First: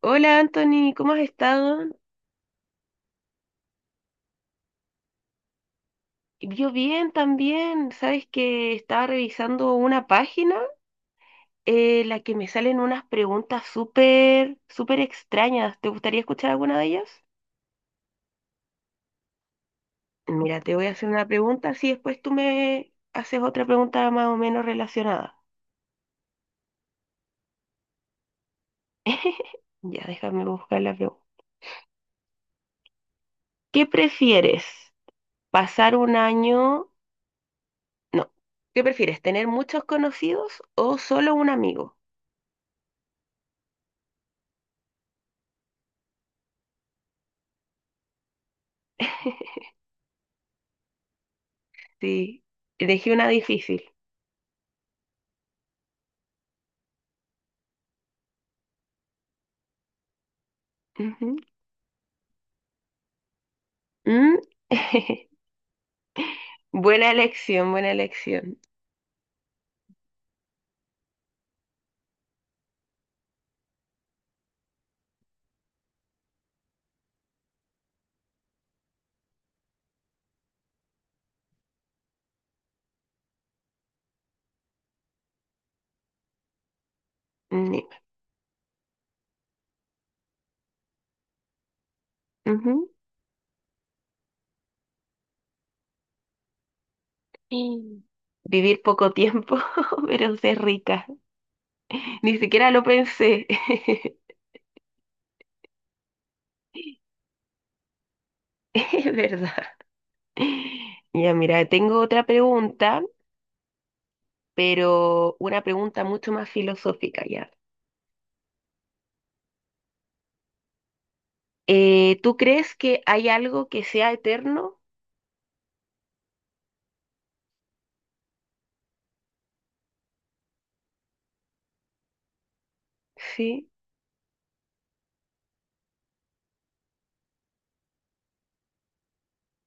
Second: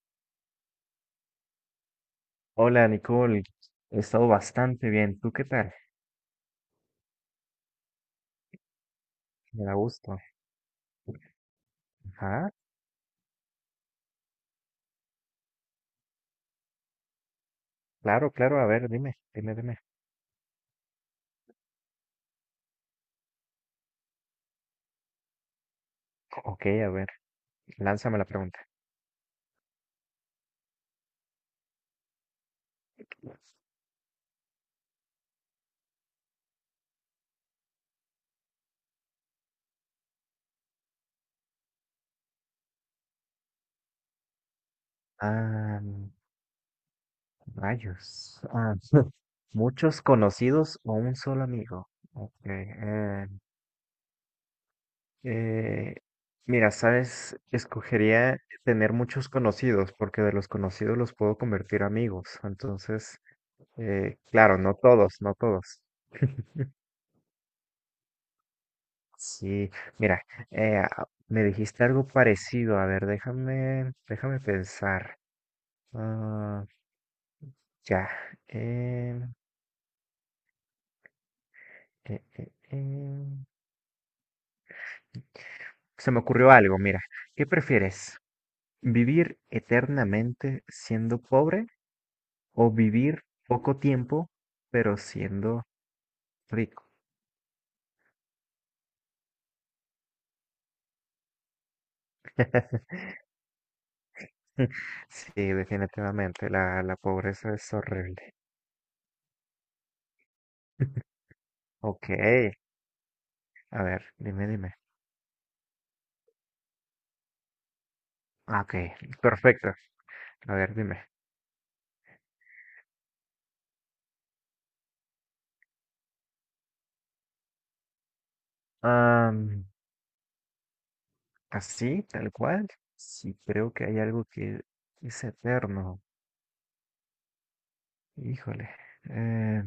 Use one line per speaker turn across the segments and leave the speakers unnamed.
Hola Anthony, ¿cómo has estado?
Hola Nicole, he estado bastante bien. ¿Tú qué tal?
Yo bien también. Sabes que estaba
Me
revisando
da
una
gusto.
página en la que me
Ajá,
salen unas preguntas súper, súper extrañas. ¿Te gustaría escuchar alguna de ellas?
claro, claro. A ver, dime, dime, dime.
Mira, te voy a hacer una pregunta, así después tú me haces otra pregunta más o menos relacionada.
Ok, a ver, lánzame la pregunta.
Ya, déjame buscar la pregunta. ¿Qué prefieres? ¿Pasar un año? No. ¿Qué prefieres? ¿Tener muchos conocidos o solo un amigo?
Ah, rayos. Ah, muchos conocidos o un solo amigo. Ok.
Sí, elegí una difícil.
Eh, mira, sabes, escogería tener muchos conocidos porque de los conocidos los
Ujú.
puedo convertir amigos. Entonces,
Mm.
claro, no todos, no todos.
Buena elección, buena elección.
Sí, mira, me dijiste algo parecido. A ver, déjame pensar. Ah, ya. em, eh, eh, em, Se me ocurrió algo, mira. ¿Qué
Ni-
prefieres? ¿Vivir eternamente siendo pobre o
ujú.
vivir poco tiempo pero siendo rico?
Y vivir poco tiempo, pero ser rica. Ni siquiera lo pensé.
Sí, definitivamente, la pobreza es horrible.
Es verdad. Ya, mira, tengo
Ok,
otra pregunta,
a ver, dime, dime.
pero una pregunta mucho más filosófica ya.
Ah, ok, perfecto. A ver, dime.
¿Tú crees que hay algo que sea eterno?
Am, así, tal cual. Sí,
Sí.
creo que hay algo que es eterno. Híjole. eh,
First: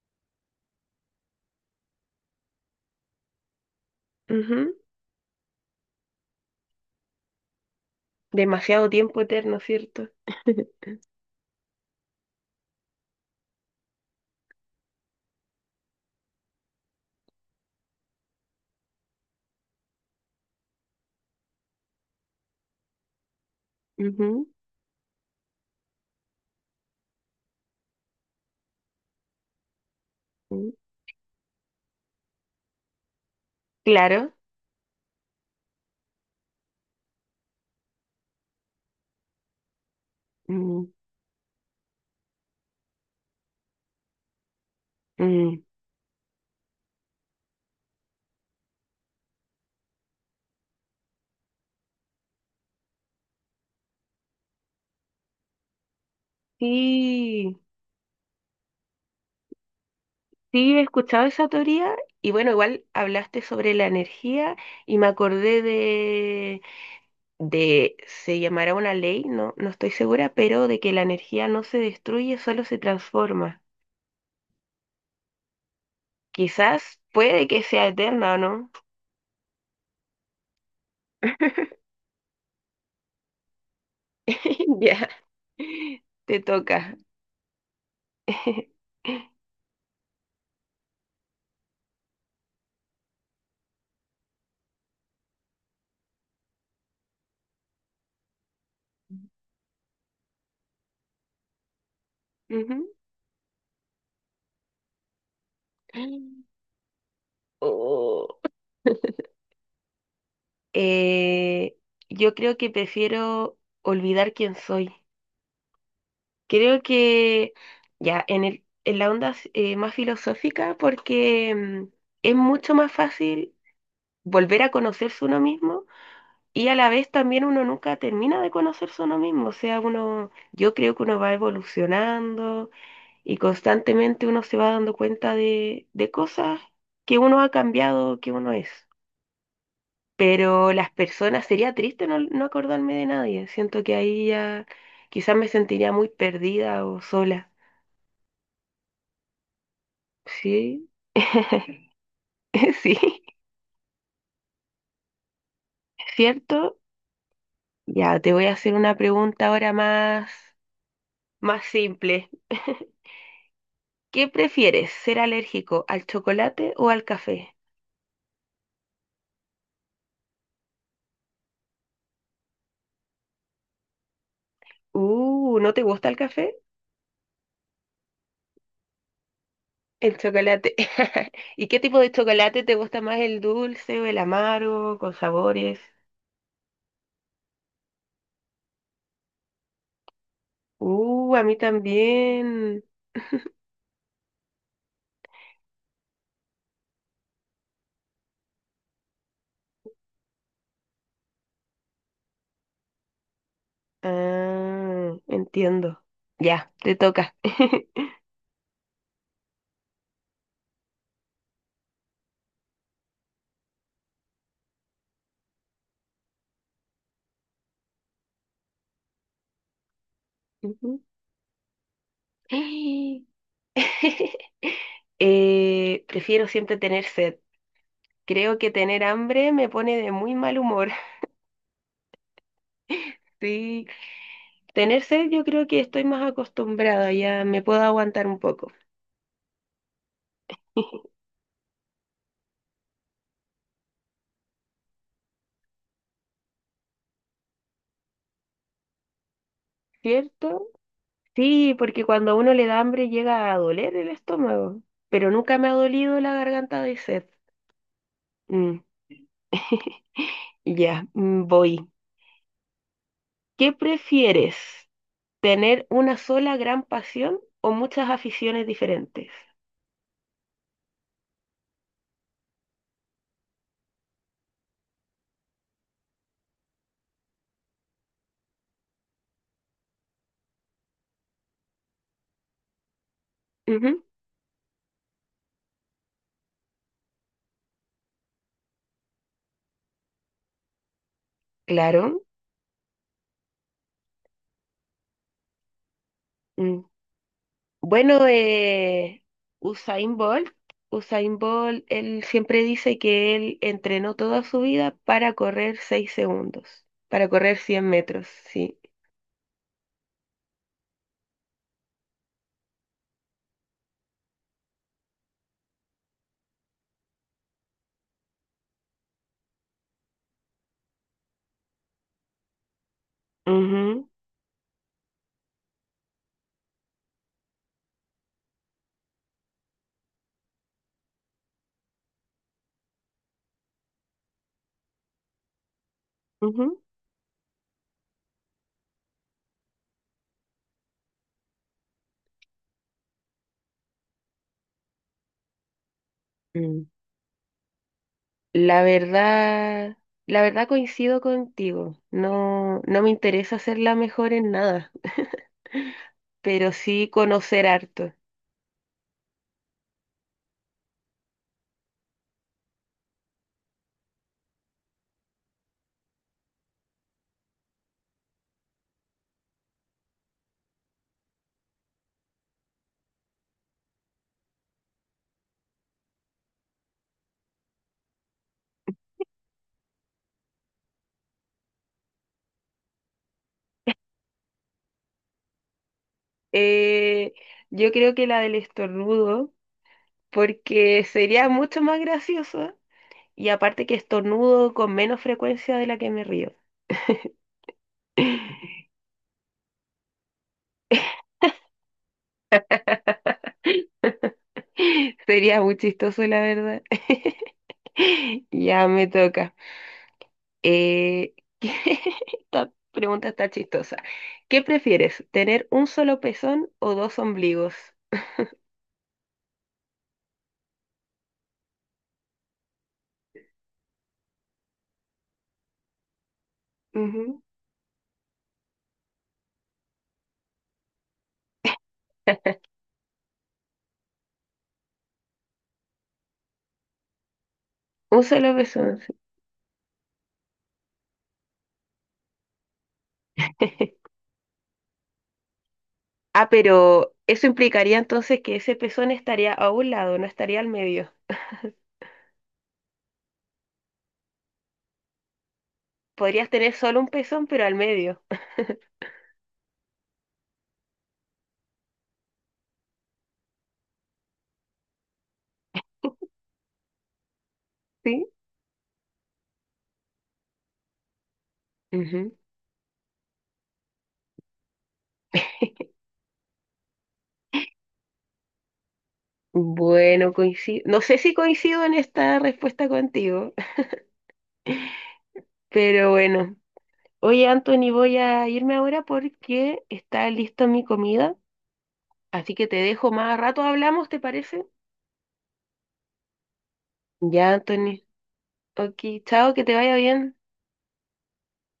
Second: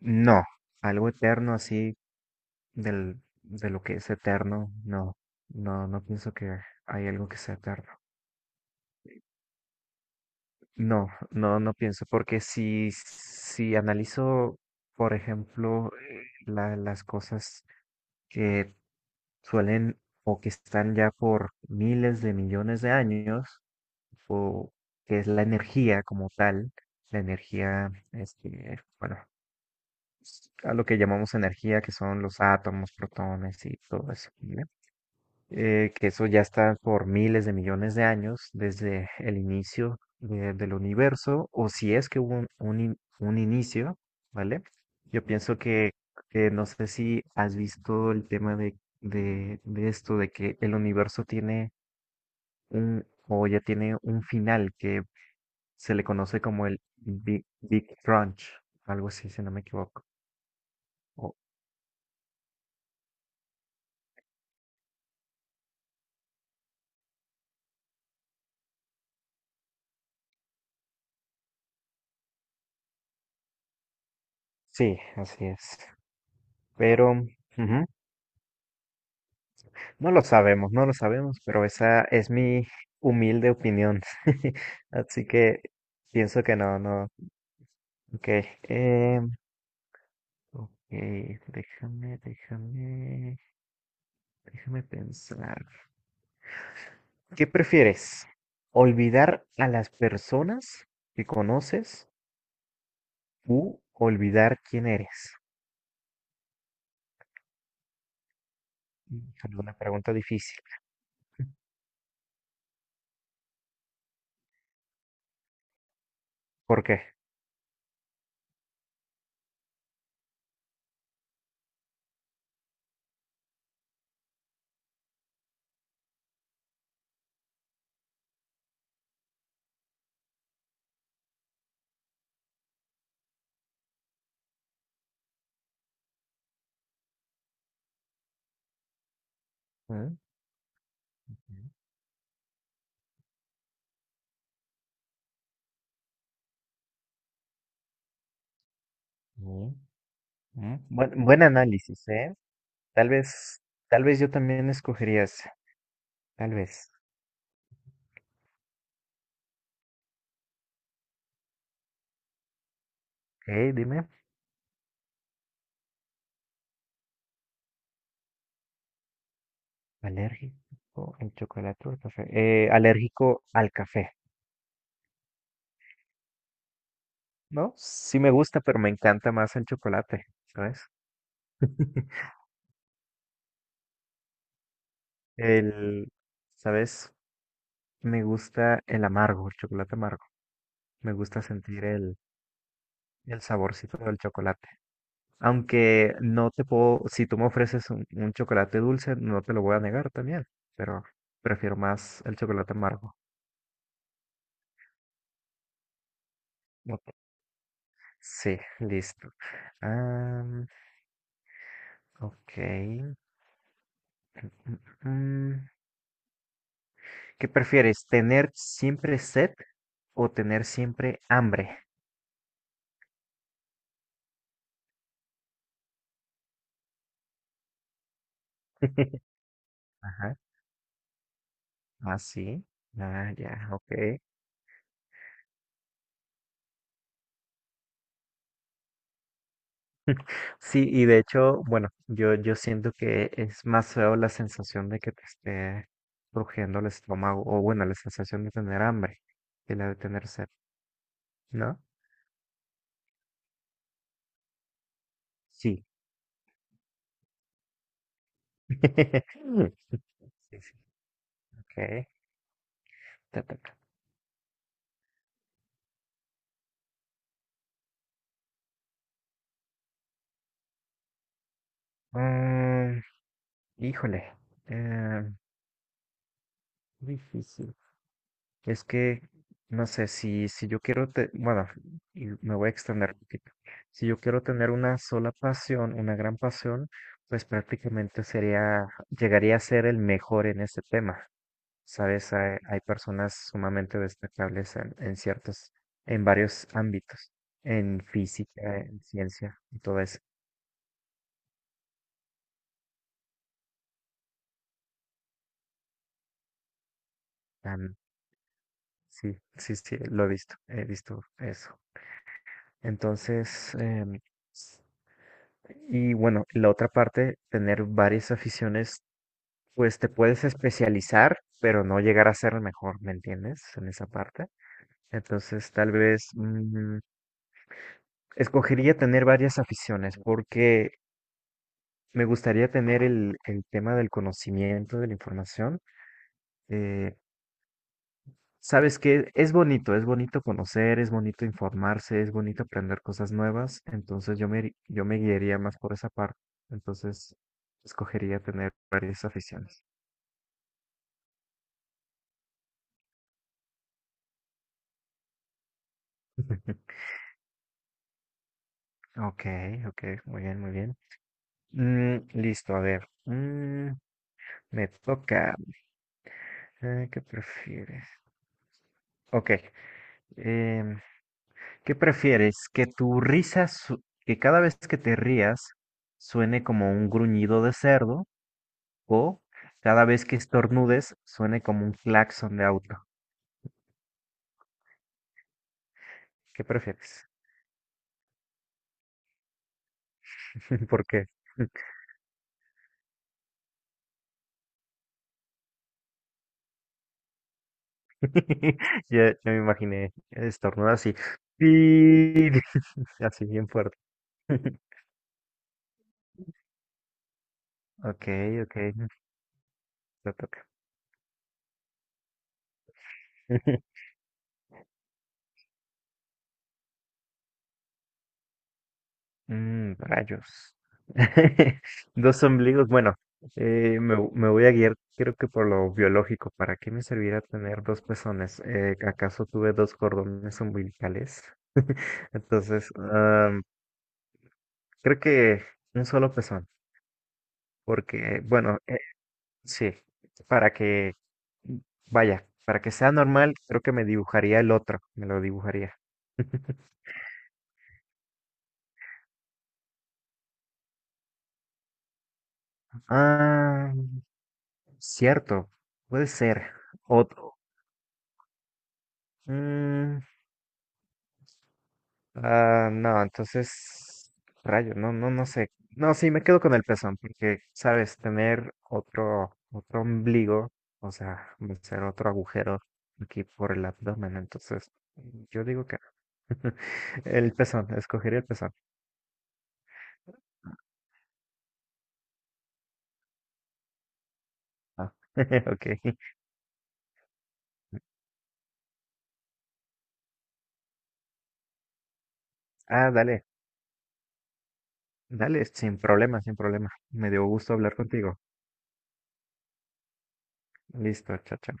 no, algo eterno así de lo que es eterno.
Ujú.
No, no, no pienso que hay algo que sea eterno.
Demasiado tiempo eterno, ¿cierto?
No, no, no pienso, porque si analizo, por ejemplo, las cosas que suelen o que están ya por miles de millones de años,
Ujú,
o que es la energía como tal, la energía, este, bueno,
mm.
a lo que llamamos energía, que son los átomos, protones y todo eso,
Claro.
¿vale? Que eso ya está por miles de millones de años desde el del
Mm,
universo, o si es que hubo un inicio, ¿vale? Yo pienso
mm.
que no sé si has visto el tema de esto, de que el universo tiene un, o ya tiene un final, que se le conoce como el
Sí,
Big Crunch, algo así, si no me equivoco.
sí, he escuchado
O-
esa teoría y bueno, igual hablaste sobre la energía y me acordé de, se llamará una ley, no, no estoy segura, pero de que la energía no se destruye, solo se transforma.
sí, así es.
Quizás
Pero
puede que
ujú,
sea eterna o no.
no lo sabemos, no lo sabemos, pero esa es mi humilde opinión.
Ya,
Así que
te
pienso que no,
toca.
no. Ok, em, ok, déjame, déjame, déjame pensar. ¿Qué prefieres? ¿Olvidar a las personas que conoces
Ujú.
u olvidar quién eres?
Oh.
Híjole, una pregunta difícil.
Eh, yo creo que prefiero olvidar quién soy. Creo
¿Por qué?
que ya en el, en la onda más filosófica, porque es mucho más fácil volver a conocerse uno mismo y a la vez también uno nunca termina de conocerse uno mismo. O sea, uno, yo creo que uno va evolucionando y constantemente uno se va dando cuenta de cosas que uno ha cambiado, que uno es.
Mm,
Pero las personas, sería triste no, no acordarme de nadie. Siento que ahí ya quizás me sentiría muy perdida o sola.
mm, mm.
Sí,
Buen, buen análisis, ¿eh?
sí,
Tal vez, tal vez yo también escogería ese, tal
¿cierto?
vez.
Ya, te voy a hacer una pregunta ahora más, más simple.
Dime,
¿Qué prefieres, ser alérgico al chocolate o al café?
alérgico al chocolate o al café. Alérgico al café,
¿No te gusta el café?
¿no? Sí me gusta, pero me encanta más el
El
chocolate,
chocolate.
¿sabes?
¿Y qué tipo de chocolate te gusta más, el dulce o el amargo, con sabores?
El, ¿sabes? Me gusta el amargo, el chocolate amargo. Me gusta
A mí
sentir
también.
el saborcito del chocolate. Aunque no te puedo, si tú me ofreces un chocolate dulce, no te lo voy a negar también, pero prefiero más el chocolate amargo.
Ah, entiendo. Ya, te
Ok,
toca.
sí, listo. Am, ok. Mm. mm. ¿Qué prefieres? ¿Tener siempre sed o tener
Ujú.
siempre hambre?
Prefiero siempre tener sed. Creo que tener hambre me pone de muy
Ajá.
mal humor.
Así. Ah, sí. Ah, ya,
Sí,
ok.
tener sed yo creo que estoy más acostumbrada, ya me puedo aguantar un poco,
Sí, y de hecho, bueno, yo siento que es más feo la sensación de que te esté rugiendo el estómago, o bueno, la sensación de tener hambre que la de tener sed,
¿cierto? Sí,
¿no?
porque cuando a uno le da hambre llega a doler el estómago, pero nunca me ha
Sí.
dolido la garganta de sed. Mm,
Sí, sí,
ya, mm, voy.
ok. Te
¿Qué
toca.
prefieres? ¿Tener una sola gran pasión o muchas aficiones diferentes?
Mm, híjole. eh, Difícil. Es que, no sé, si yo quiero, bueno, y me voy a extender un poquito.
Ujú,
Si yo quiero tener una sola pasión, una gran pasión, pues prácticamente sería, llegaría a ser el mejor en este tema.
claro.
Sabes, hay personas sumamente destacables en ciertos, en varios
Mm.
ámbitos, en
Bueno,
física, en ciencia, y todo
Usain
eso.
Bolt, Usain Bolt, él siempre dice que él entrenó toda su vida para correr 6 segundos, para correr 100
Am,
metros, sí.
sí, sí, sí, lo he visto eso. Entonces, y bueno, la otra parte, tener varias aficiones, pues te puedes especializar, pero no llegar a ser el mejor, ¿me entiendes? En
Ujú,
esa parte. Entonces, tal vez escogería tener varias aficiones porque me gustaría tener el tema del conocimiento, de la información.
ujú.
Eh, sabes que es bonito conocer, es bonito informarse, es bonito aprender cosas nuevas. Entonces, yo me guiaría más por esa parte.
Mm.
Entonces, escogería tener
La
varias aficiones.
verdad, la verdad coincido contigo. No, no me interesa ser la mejor en nada, pero sí conocer harto.
Ok, ok, muy bien, muy bien. Mm, listo, a ver. Mm, me toca. ¿Qué prefieres? Ok. em, ¿Qué prefieres? Que que cada vez que te rías suene como un gruñido de cerdo o cada vez que estornudes suene como un claxon de auto. ¿Qué prefieres?
Eh, yo creo que la del estornudo, porque
¿Por qué?
sería mucho más gracioso. Y aparte que estornudo con menos frecuencia de la que me río.
Ya, ya me imaginé estornudar así. Así bien fuerte.
Sería muy chistoso, la verdad.
Ok, ok,
Ya me toca.
te toca.
Eh, esta pregunta está chistosa. ¿Qué prefieres, tener un solo pezón o dos ombligos?
Mm, rayos. Dos ombligos. Bueno, me voy a guiar, creo que por lo biológico. ¿Para qué me
Ujú.
servirá tener dos pezones? ¿Acaso tuve dos cordones umbilicales? Entonces, am, creo que un solo pezón.
Un
Porque,
solo
bueno,
pezón. Sí.
sí, para que, vaya, para que sea normal, creo que me dibujaría el otro. Me lo dibujaría.
Ah, pero eso implicaría entonces que ese pezón estaría a un lado, no estaría al medio.
Ah, cierto, puede
Podrías
ser.
tener solo un
O,
pezón, pero al medio.
Mm, ah, no, entonces, rayos, no, no, no sé. No, sí, me quedo con el pezón, porque, sabes,
¿Sí?
tener otro ombligo, o sea, va a ser otro
Ujú.
agujero aquí por el abdomen, entonces, yo digo que no. El pezón, escogería el pezón.
Bueno, coincido. No sé si coincido en esta respuesta contigo,
Ah,
pero
ok.
bueno. Oye, Anthony, voy a irme ahora porque está lista mi comida, así que te dejo
Ah,
más
dale,
rato hablamos, ¿te parece?
dale, sin problema, sin problema. Me dio
Ya,
gusto hablar
Anthony.
contigo.
Ok, chao, que te vaya bien.
Listo, chao, chao.